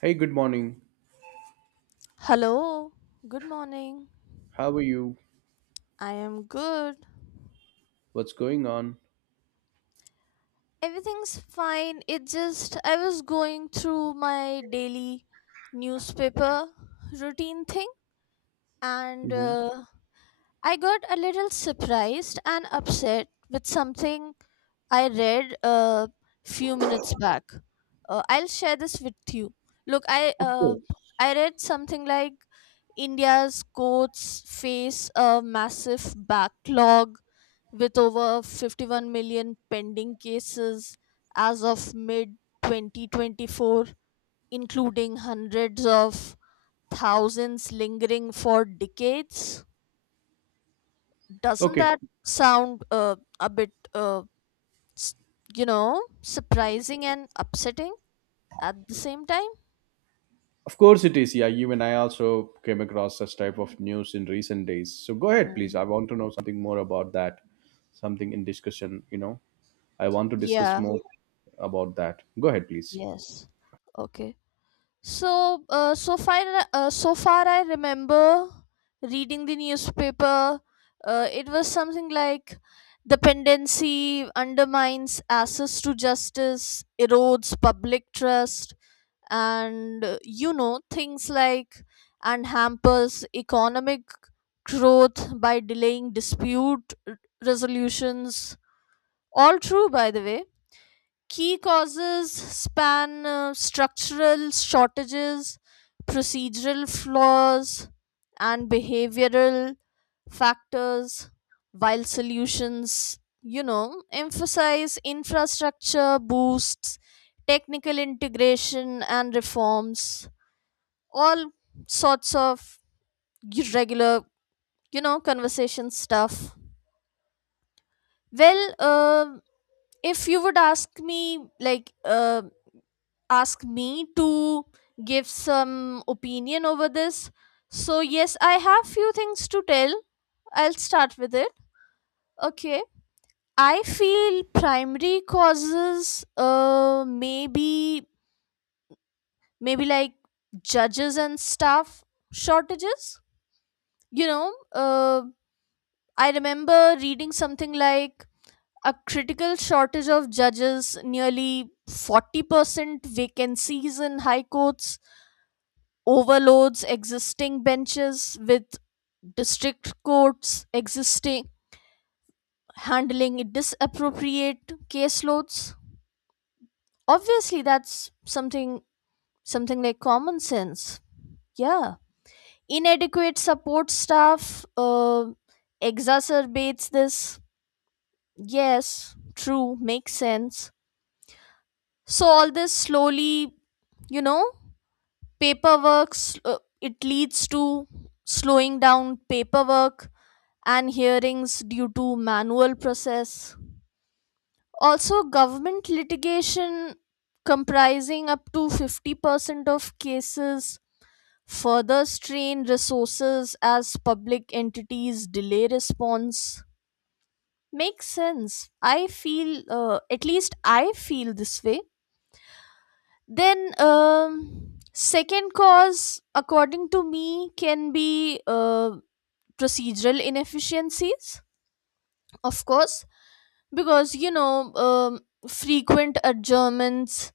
Hey, good morning. Hello, good morning. How are you? I am good. What's going on? Everything's fine. It just I was going through my daily newspaper routine thing and Hmm. uh, I got a little surprised and upset with something I read a few minutes back. I'll share this with you. Look, Of course. I read something like India's courts face a massive backlog with over 51 million pending cases as of mid 2024, including hundreds of thousands lingering for decades. Doesn't Okay, that sound a bit, s- you know, surprising and upsetting at the same time? of course it is. Yeah, you and I also came across such type of news in recent days. So go ahead, please. Mhm. I want to know something more about that. Something in discussion, you know. I want to discuss Yeah, more about that. Go ahead, please. yes. Okay. So, so far, I remember reading the newspaper. It was something like dependency undermines access to justice, erodes public trust, and you know things like and hampers economic growth by delaying resolutions. All true, by the way. Key causes span structural shortages, procedural flaws, and behavioral factors, while solutions, you know, emphasize infrastructure boosts, technical integration, and reforms, all sorts of regular, you know, conversation stuff. Well, if you would ask me, ask me to give some opinion over this. So yes, I have few things to tell. I'll start with it. Okay. I feel primary causes maybe like judges and staff shortages. You know, I remember reading something like a critical shortage of judges, nearly 40% vacancies in high courts overloads existing benches with district courts existing handling disappropriate caseloads. Obviously that's something like common sense. Yeah, inadequate support staff exacerbates this. Yes, true, makes sense. So all this slowly, you know, it leads to slowing down paperwork and hearings due to manual process. Also, government litigation comprising up to 50% of cases further strain resources as public entities delay response. Makes sense. I feel, at least I feel this way. Then, second cause, according to me, can be procedural inefficiencies, of course. Because you know, frequent adjournments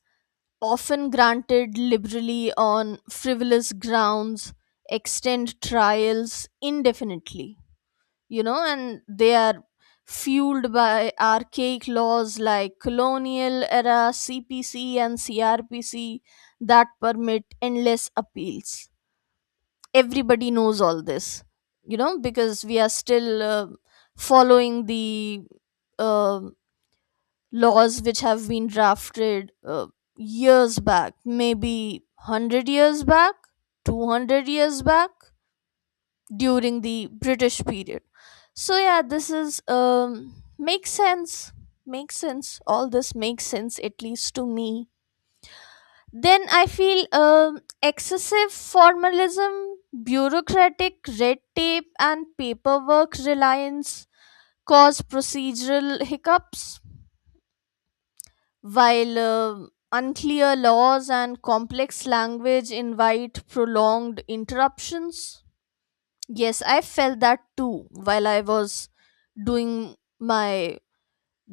often granted liberally on frivolous grounds extend trials indefinitely, you know, and they are fueled by archaic laws like colonial era cpc and crpc that permit endless appeals. Everybody knows all this, you know, because we are still following the um laws which have been drafted years back, maybe 100 years back, 200 years back, during the british period. So yeah, this is makes sense. Makes sense, all this makes sense, at least to me. Then I feel excessive formalism, bureaucratic red tape and paperwork reliance cause procedural hiccups, while unclear laws and complex language invite prolonged interruptions. Yes, I felt that too while I was doing my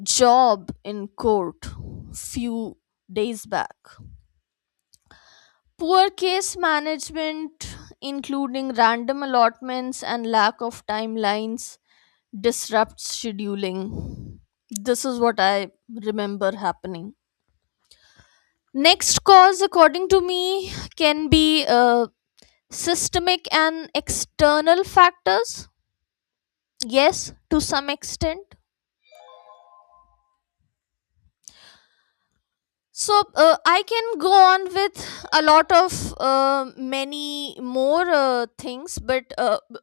job in court few days back. Poor case management, including random allotments and lack of timelines, disrupts scheduling. This is what I remember happening. Next cause, according to me, can be systemic and external factors. Yes, to some extent. So I can go on with a lot of many more things, but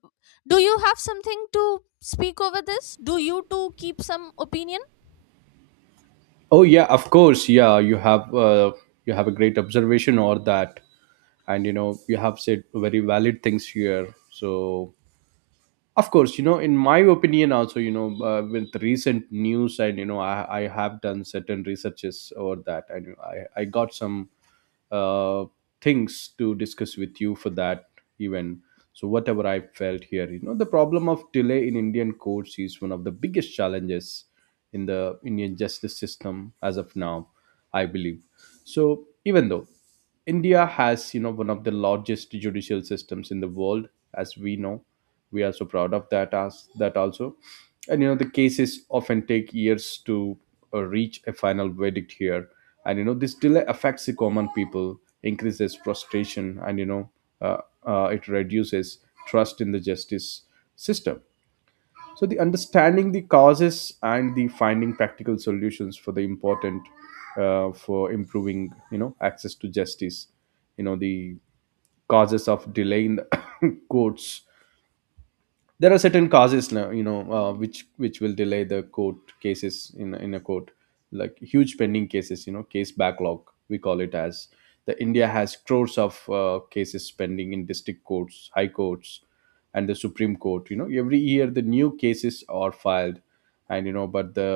do you have something to speak over this? Do you too keep some opinion? Oh yeah, of course. Yeah, you have a great observation or that, and you know you have said very valid things here. So of course, you know, in my opinion also, you know, with recent news, and you know I have done certain researches over that, and I got some uh, things to discuss with you for that even. So whatever I felt here, you know, the problem of delay in Indian courts is one of the biggest challenges in the Indian justice system as of now, I believe. So even though India has, you know, one of the largest judicial systems in the world, as we know. We are so proud of that as that also. And you know, the cases often take years to reach a final verdict here. And you know, this delay affects the common people, increases frustration, and uh, it reduces trust in the justice system. So the understanding the causes and the finding practical solutions for the important for improving, you know, access to justice. You know the causes of delay in the courts, there are certain causes now, you know, which will delay the court cases in a court, like huge pending cases, you know, case backlog we call it as. The India has crores of cases pending in district courts, high courts, and the Supreme Court. You know, every year the new cases are filed, and you know, but the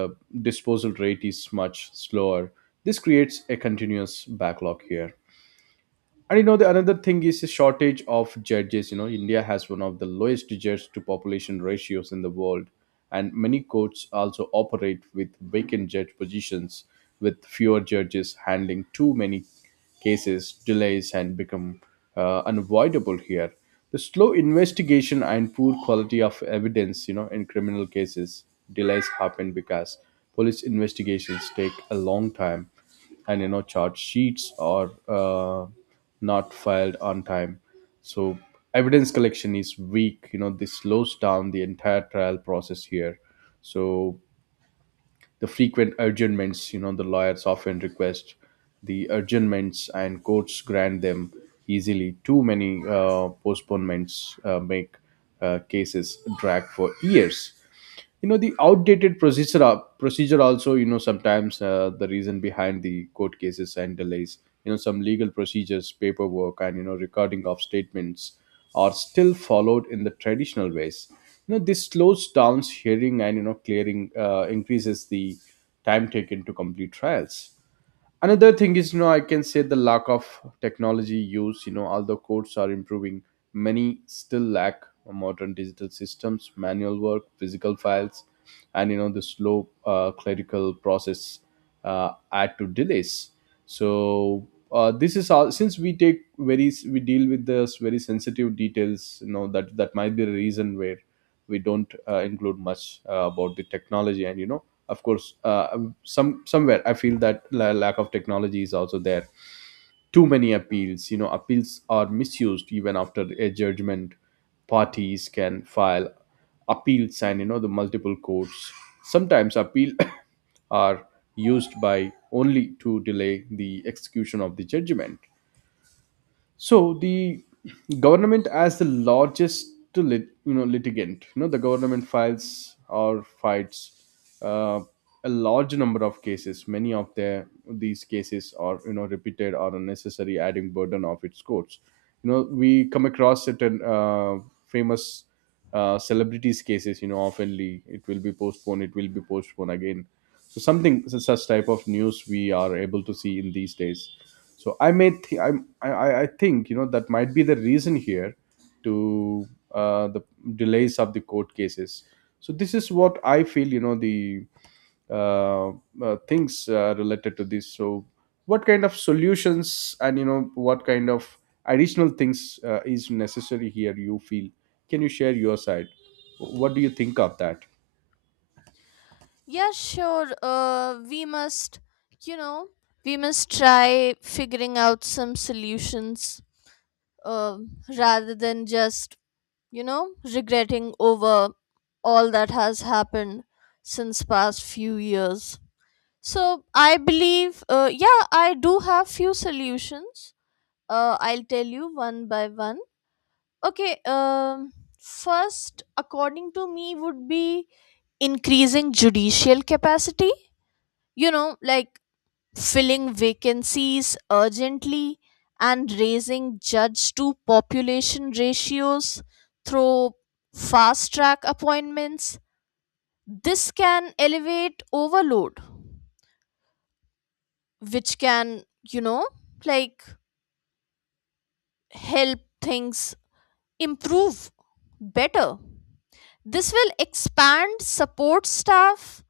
disposal rate is much slower. This creates a continuous backlog here. And you know, the another thing is the shortage of judges. You know, India has one of the lowest judge to population ratios in the world, and many courts also operate with vacant judge positions. With fewer judges handling too many cases, delays and become unavoidable here. The slow investigation and poor quality of evidence, you know, in criminal cases, delays happen because police investigations take a long time, and you know, charge sheets are not filed on time. So evidence collection is weak, you know, this slows down the entire trial process here. So the frequent adjournments, you know, the lawyers often request the adjournments and courts grant them easily. Too many postponements make cases drag for years. You know the outdated procedure also, you know, sometimes the reason behind the court cases and delays. You know, some legal procedures, paperwork, and you know, recording of statements are still followed in the traditional ways. You know, this slows down hearing, and you know, clearing increases the time taken to complete trials. Another thing is, you know, I can say the lack of technology use. You know, although courts are improving, many still lack modern digital systems, manual work, physical files, and you know, the slow clerical process add to delays. So this is all, since we take very, we deal with this very sensitive details, you know, that that might be the reason where we don't include much about the technology. And you know, of course, some somewhere I feel that lack of technology is also there. Too many appeals, you know, appeals are misused. Even after a judgment, parties can file appeals, and you know, the multiple courts sometimes appeal are used by only to delay the execution of the judgment. So the government as the largest you know, litigant, you know, the government files or fights uh, a large number of cases. Many of their these cases are, you know, repeated or unnecessary, adding burden of its courts. You know, we come across certain famous celebrities cases. You know, oftenly it will be postponed, it will be postponed again. So something such type of news we are able to see in these days. So I may I'm, I think, you know, that might be the reason here to the delays of the court cases. So this is what I feel, you know, the uh, things related to this. So what kind of solutions, and you know, what kind of additional things is necessary here you feel? Can you share your side? What do you think of that? Yeah, sure. We must, you know, we must try figuring out some solutions, rather than just, you know, regretting over all that has happened since past few years. So I believe, yeah, I do have few solutions. I'll tell you one by one. Okay, first, according to me, would be increasing judicial capacity. You know, like filling vacancies urgently and raising judge to population ratios through fast track appointments. This can elevate overload, which can, you know, like help things improve better. This will expand support staff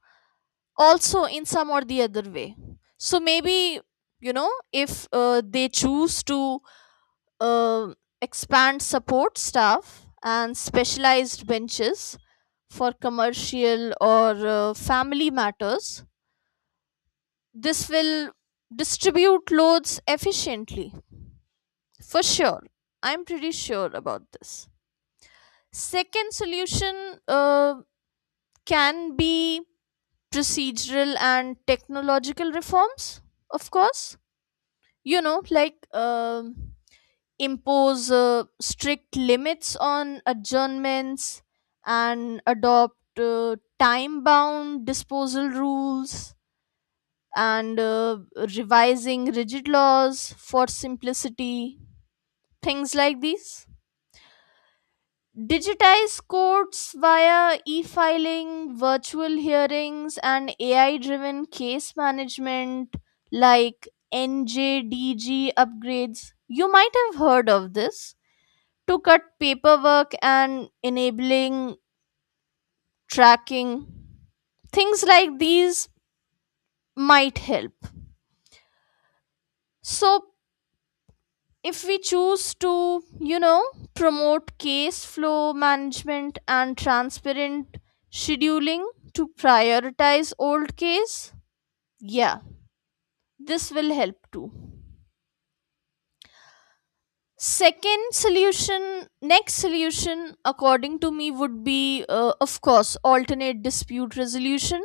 also in some or the other way. So maybe, you know, if they choose to uh, expand support staff and specialized benches for commercial or family matters. This will distribute loads efficiently for sure. I'm pretty sure about this. Second solution uh, can be procedural and technological reforms, of course. You know, like impose strict limits on adjournments and adopt time bound disposal rules and revising rigid laws for simplicity, things like these. Digitize courts via e filing, virtual hearings, and AI driven case management like NJDG upgrades. You might have heard of this, to cut paperwork and enabling tracking. Things like these might help. So, if we choose to, you know, promote case flow management and transparent scheduling to prioritize old case, yeah, this will help too. Second solution, next solution, according to me, would be, of course, alternate dispute resolution.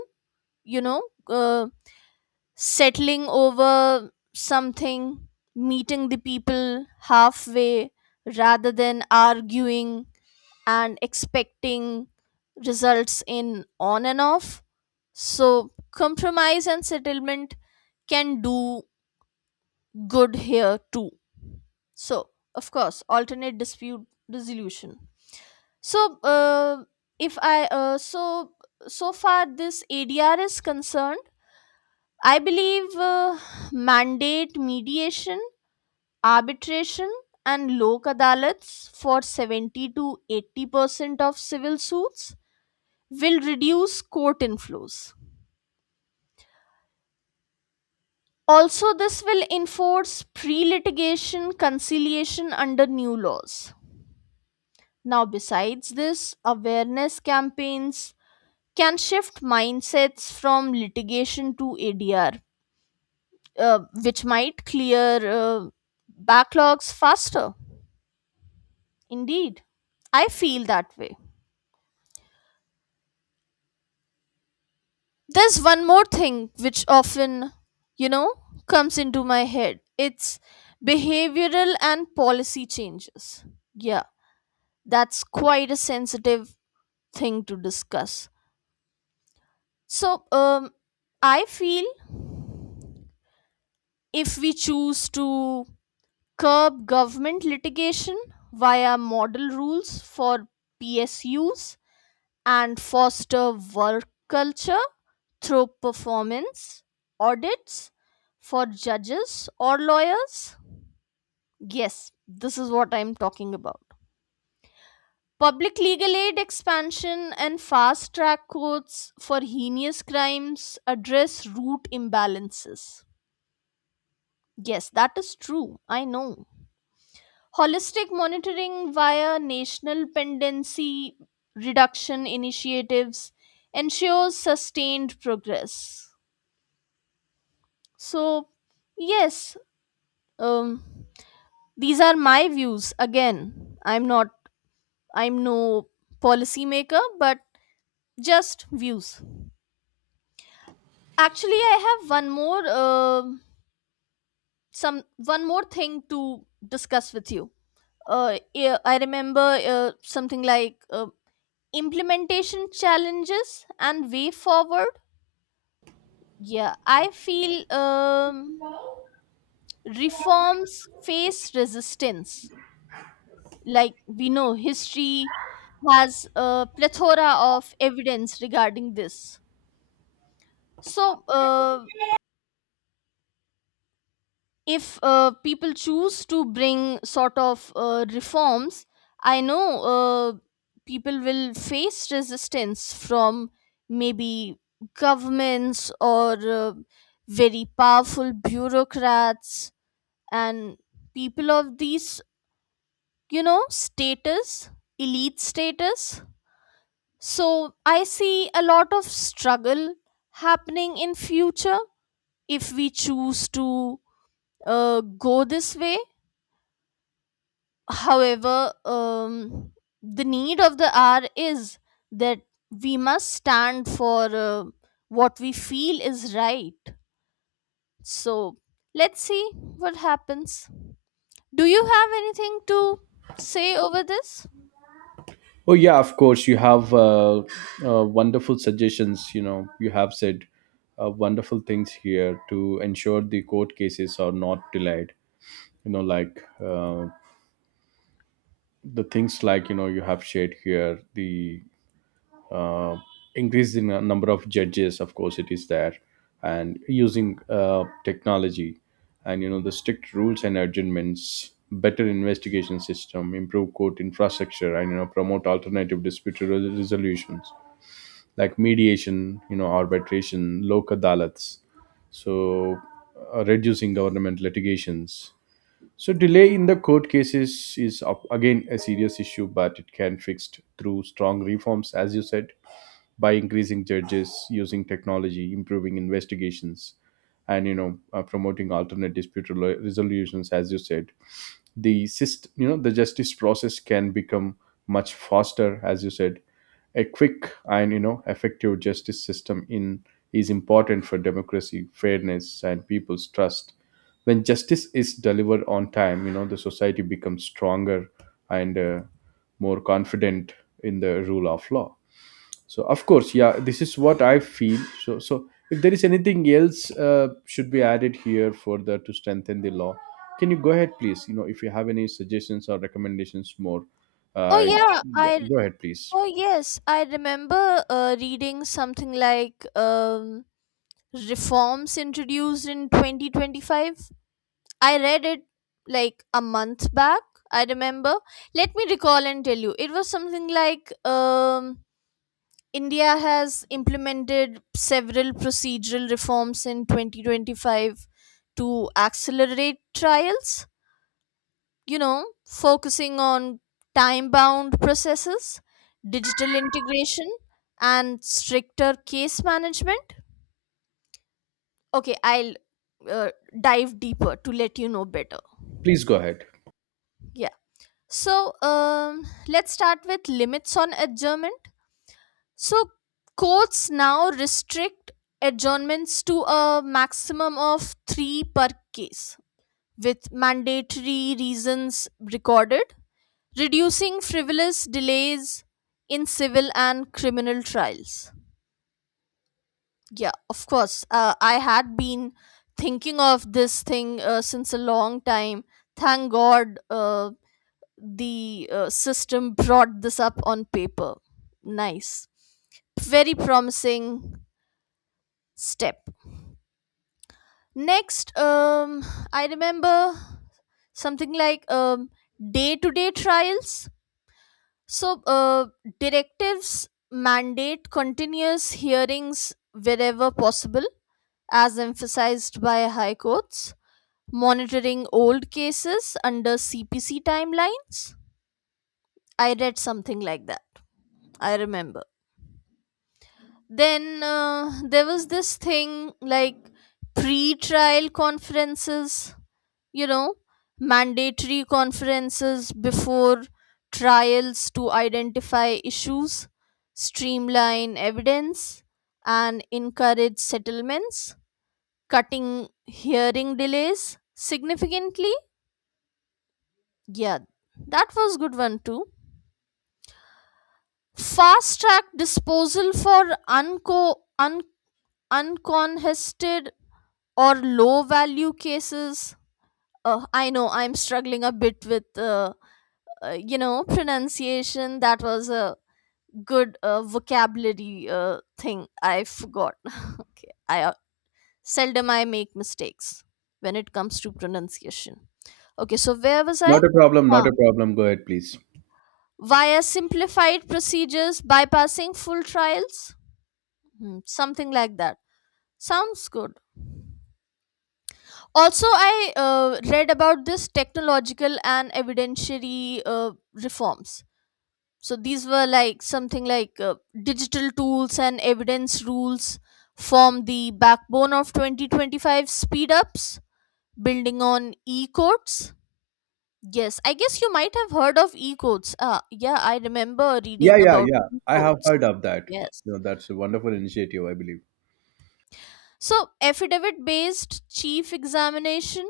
You know, settling over something, meeting the people halfway rather than arguing and expecting results in on and off. So, compromise and settlement can do good here too. So, of course, alternate dispute resolution. So, if I so so far this ADR is concerned, I believe mandate mediation, arbitration and lok adalats for 70 to 80% of civil suits will reduce court inflows. Also, this will enforce pre litigation conciliation under new laws. Now, besides this, awareness campaigns can shift mindsets from litigation to ADR, which might clear backlogs faster. Indeed, I feel that way. There's one more thing which often, you know, comes into my head. It's behavioral and policy changes. Yeah, that's quite a sensitive thing to discuss. So, I feel if we choose to curb government litigation via model rules for PSUs, and foster work culture through performance audits for judges or lawyers? Yes, this is what I'm talking about. Public legal aid expansion and fast track courts for heinous crimes address root imbalances. Yes, that is true. I know. Holistic monitoring via national pendency reduction initiatives ensures sustained progress. So, yes, um, these are my views. Again, I'm no policymaker, but just views. Actually, I have one more, some one more thing to discuss with you. Yeah, I remember something like implementation challenges and way forward. Yeah, I feel reforms face resistance, like we know history has a plethora of evidence regarding this. So if people choose to bring sort of reforms, I know people will face resistance from maybe governments or uh, very powerful bureaucrats and people of these, you know, status, elite status. So I see a lot of struggle happening in future if we choose to go this way. However, the need of the hour is that we must stand for what we feel is right. So let's see what happens. Do you have anything to say over this? Oh yeah, of course. You have wonderful suggestions. You know, you have said wonderful things here to ensure the court cases are not delayed. You know, like the things like, you know, you have shared here the uh, increase in the number of judges. Of course, it is there, and using technology, and you know, the strict rules and adjournments, better investigation system, improve court infrastructure, and you know, promote alternative dispute resolutions like mediation, you know, arbitration, local dalats, so reducing government litigations. So delay in the court cases is again a serious issue, but it can fixed through strong reforms, as you said, by increasing judges, using technology, improving investigations, and you know, promoting alternate dispute resolutions. As you said, the system, you know, the justice process can become much faster. As you said, a quick and you know, effective justice system in is important for democracy, fairness, and people's trust. When justice is delivered on time, you know, the society becomes stronger and more confident in the rule of law. So of course, yeah, this is what I feel. So so if there is anything else should be added here further to strengthen the law, can you go ahead, please? You know, if you have any suggestions or recommendations more, Oh uh, yeah, yeah, I go ahead please. oh yes, I remember reading something like reforms introduced in 2025. I read it like a month back, I remember. Let me recall and tell you. It was something like India has implemented several procedural reforms in 2025 to accelerate trials, you know, focusing on time bound processes, digital integration, and stricter case management. Okay, I'll uh, dive deeper to let you know better. Please go ahead. Yeah, so, let's start with limits on adjournment. So courts now restrict adjournments to a maximum of three per case with mandatory reasons recorded, reducing frivolous delays in civil and criminal trials. Yeah, of course. I had been thinking of this thing since a long time. Thank God the system brought this up on paper. Nice. Very promising step. Next, I remember something like day-to-day trials. So, directives mandate continuous hearings wherever possible, as emphasized by high courts monitoring old cases under CPC timelines. I read something like that. I remember. Then there was this thing like pre trial conferences, you know, mandatory conferences before trials to identify issues, streamline evidence, and encourage settlements, cutting hearing delays significantly. Yeah, that was good one too. Fast track disposal for uncontested or low value cases. I know I'm struggling a bit with, you know, pronunciation. That was a good vocabulary thing I forgot. Okay. I seldom I make mistakes when it comes to pronunciation. Okay, so where was I? Not a problem, not Huh. a problem, go ahead please. Via simplified procedures bypassing full trials. Hmm, something like that. Sounds good. Also I read about this technological and evidentiary reforms. So these were like something like digital tools and evidence rules form the backbone of 2025 speed ups, building on e-codes. Yes, I guess you might have heard of e-codes. Ah, yeah, I remember Yeah, reading yeah, about yeah, I have e-codes. heard of that. Yes, You know, that's a wonderful initiative, I believe. so affidavit based chief examination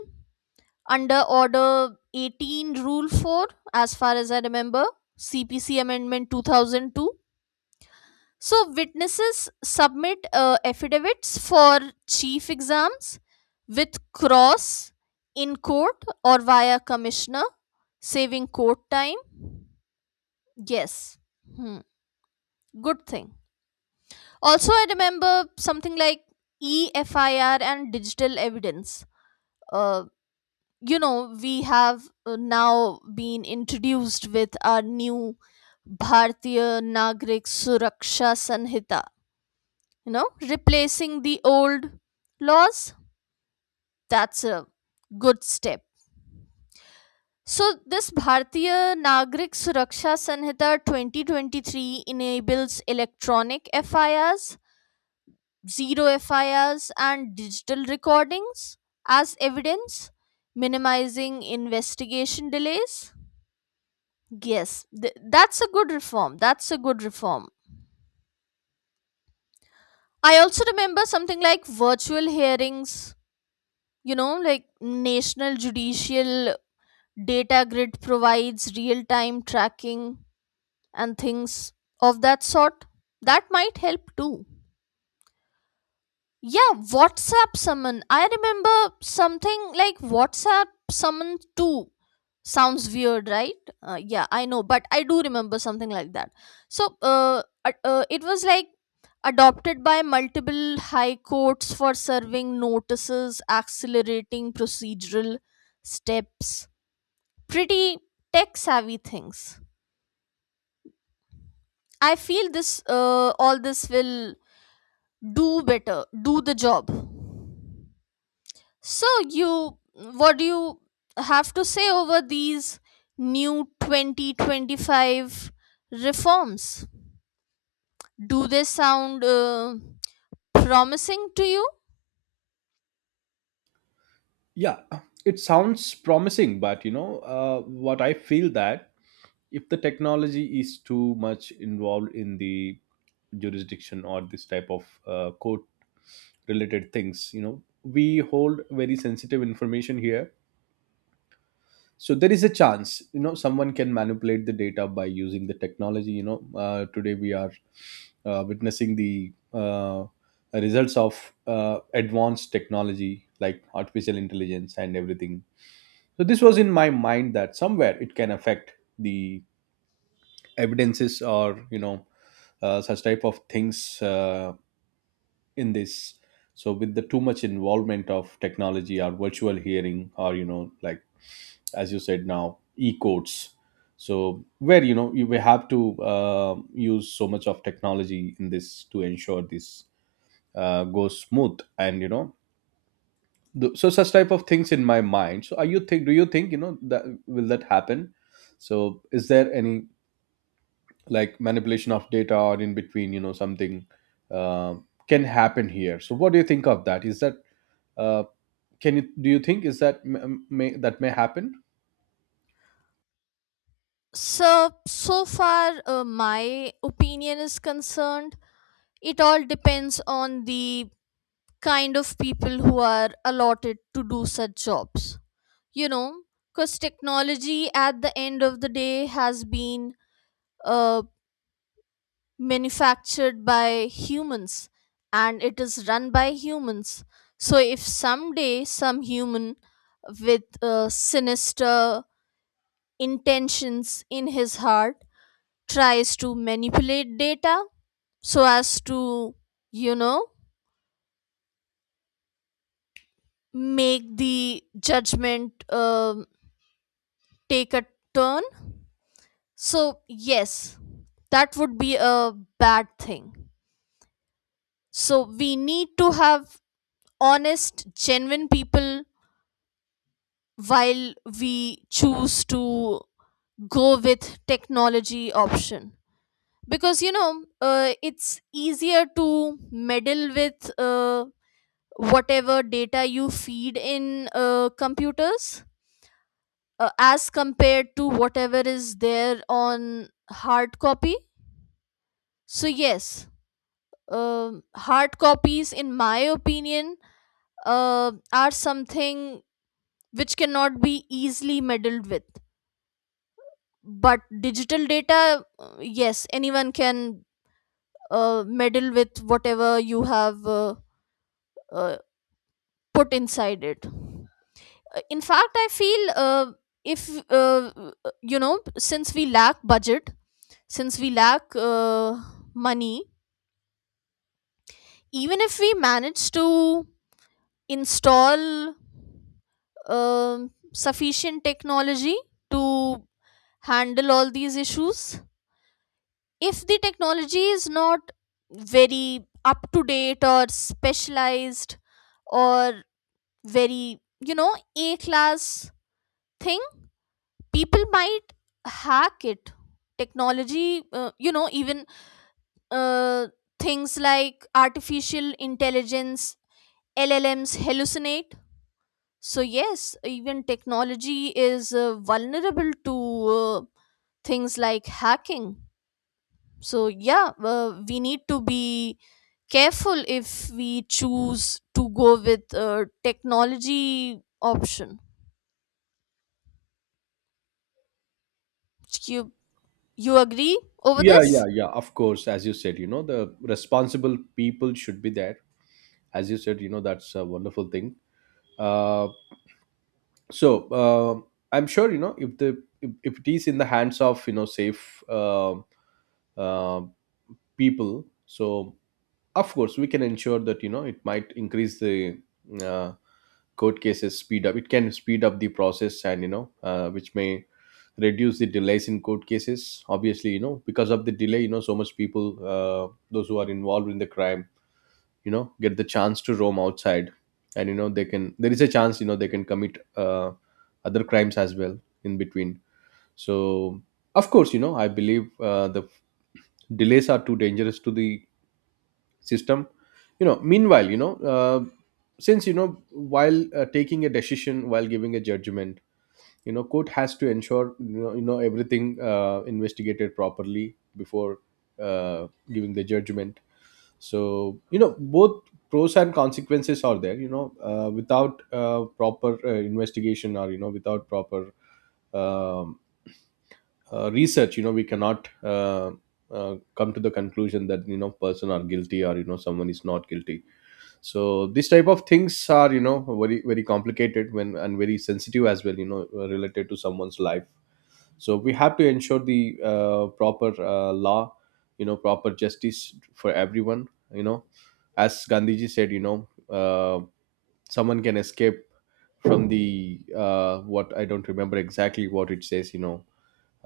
under order 18 rule 4, as far as I remember, cpc amendment 2002. So witnesses submit affidavits for chief exams with cross in court or via commissioner, saving court time. Yes. Hmm, good thing. Also I remember something like efir and digital evidence. Uh, you know we have now been introduced with our new Bhartiya Nagrik Suraksha Sanhita, you know, replacing the old laws. That's a good step. So, this Bhartiya Nagrik Suraksha Sanhita 2023 enables electronic FIRs, zero FIRs, and digital recordings as evidence, minimizing investigation delays. Yes, that's a good reform. That's a good reform. I also remember something like virtual hearings, you know, like National Judicial Data Grid provides real time tracking and things of that sort. That might help too. Yeah, WhatsApp summon. I remember something like WhatsApp summon too. Sounds weird, right? Yeah, I know, but I do remember something like that. So, it was like adopted by multiple high courts for serving notices, accelerating procedural steps. Pretty tech savvy things. I feel this, all this will do better, do the job. So you what do you have to say over these new 2025 reforms? Do they sound promising to you? Yeah, it sounds promising, but you know, what I feel that if the technology is too much involved in the jurisdiction or this type of court related things, you know, we hold very sensitive information here. So there is a chance, you know, someone can manipulate the data by using the technology. You know, today we are witnessing the results of advanced technology like artificial intelligence and everything. So this was in my mind that somewhere it can affect the evidences, or you know, such type of things in this. So with the too much involvement of technology or virtual hearing, or you know, like as you said, now e-codes, so where, you know, you will have to use so much of technology in this to ensure this goes smooth, and you know, so such type of things in my mind. So are you think, do you think, you know, that will that happen? So is there any like manipulation of data or in between, you know, something uh, can happen here? So what do you think of that? Is that uh, can you, do you think, is that may that may happen? So so far my opinion is concerned, it all depends on the kind of people who are allotted to do such jobs. You know, because technology at the end of the day has been uh, manufactured by humans and it is run by humans. So, if someday some human with sinister intentions in his heart tries to manipulate data so as to, you know, make the judgment take a turn, so, yes, that would be a bad thing. So, we need to have honest, genuine people while we choose to go with technology option, because you know it's easier to meddle with whatever data you feed in computers, as compared to whatever is there on hard copy. So yes, hard copies, in my opinion, are something which cannot be easily meddled with, but digital data, yes, anyone can meddle with whatever you have uh, put inside it. In fact, I feel if uh, you know, since we lack budget, since we lack money, even if we manage to install um sufficient technology to handle all these issues, if the technology is not very up to date or specialized or very you know a class thing, people might hack it. Technology, you know, even uh, things like artificial intelligence llms hallucinate. So yes, even technology is vulnerable to uh, things like hacking. So yeah, we need to be careful if we choose to go with a technology option. you you agree over Yeah, this? yeah, yeah, of course. As you said, you know, the responsible people should be there. As you said, you know, that's a wonderful thing. uh, so I'm sure, you know, if the if it is in the hands of, you know, safe uh, people, so of course we can ensure that. You know, it might increase the uh, court cases speed up, it can speed up the process, and you know, which may reduce the delays in court cases. Obviously, you know, because of the delay, you know, so much people, those who are involved in the crime, you know, get the chance to roam outside, and you know, they can, there is a chance, you know, they can commit other crimes as well in between. So of course, you know, I believe the delays are too dangerous to the system. You know, meanwhile, you know, since, you know, while taking a decision, while giving a judgment, you know, court has to ensure, you know, you know, everything investigated properly before giving the judgment. So you know, both pros and consequences are there. You know, without proper investigation, or you know, without proper um, research, you know, we cannot come to the conclusion that, you know, person are guilty, or you know, someone is not guilty. So these type of things are, you know, very very complicated when, and very sensitive as well, you know, related to someone's life. So we have to ensure the proper law, you know, proper justice for everyone. You know, as Gandhiji said, you know, someone can escape from the what I don't remember exactly what it says, you know,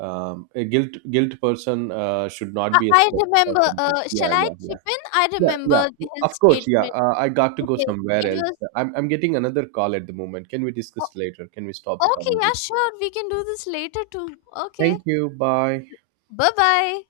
a guilt person should not I, be I escaped or remember. something. Yeah, Shall I yeah, chip yeah. in? I Yeah, remember yeah, his of course. Yeah, statement. I got to go Okay, somewhere it was else. I'm getting another call at the moment. Can we o- discuss later? Can we stop the okay. Yeah, conversation? sure. We can do this later too. Okay. Thank you. Bye. Bye bye.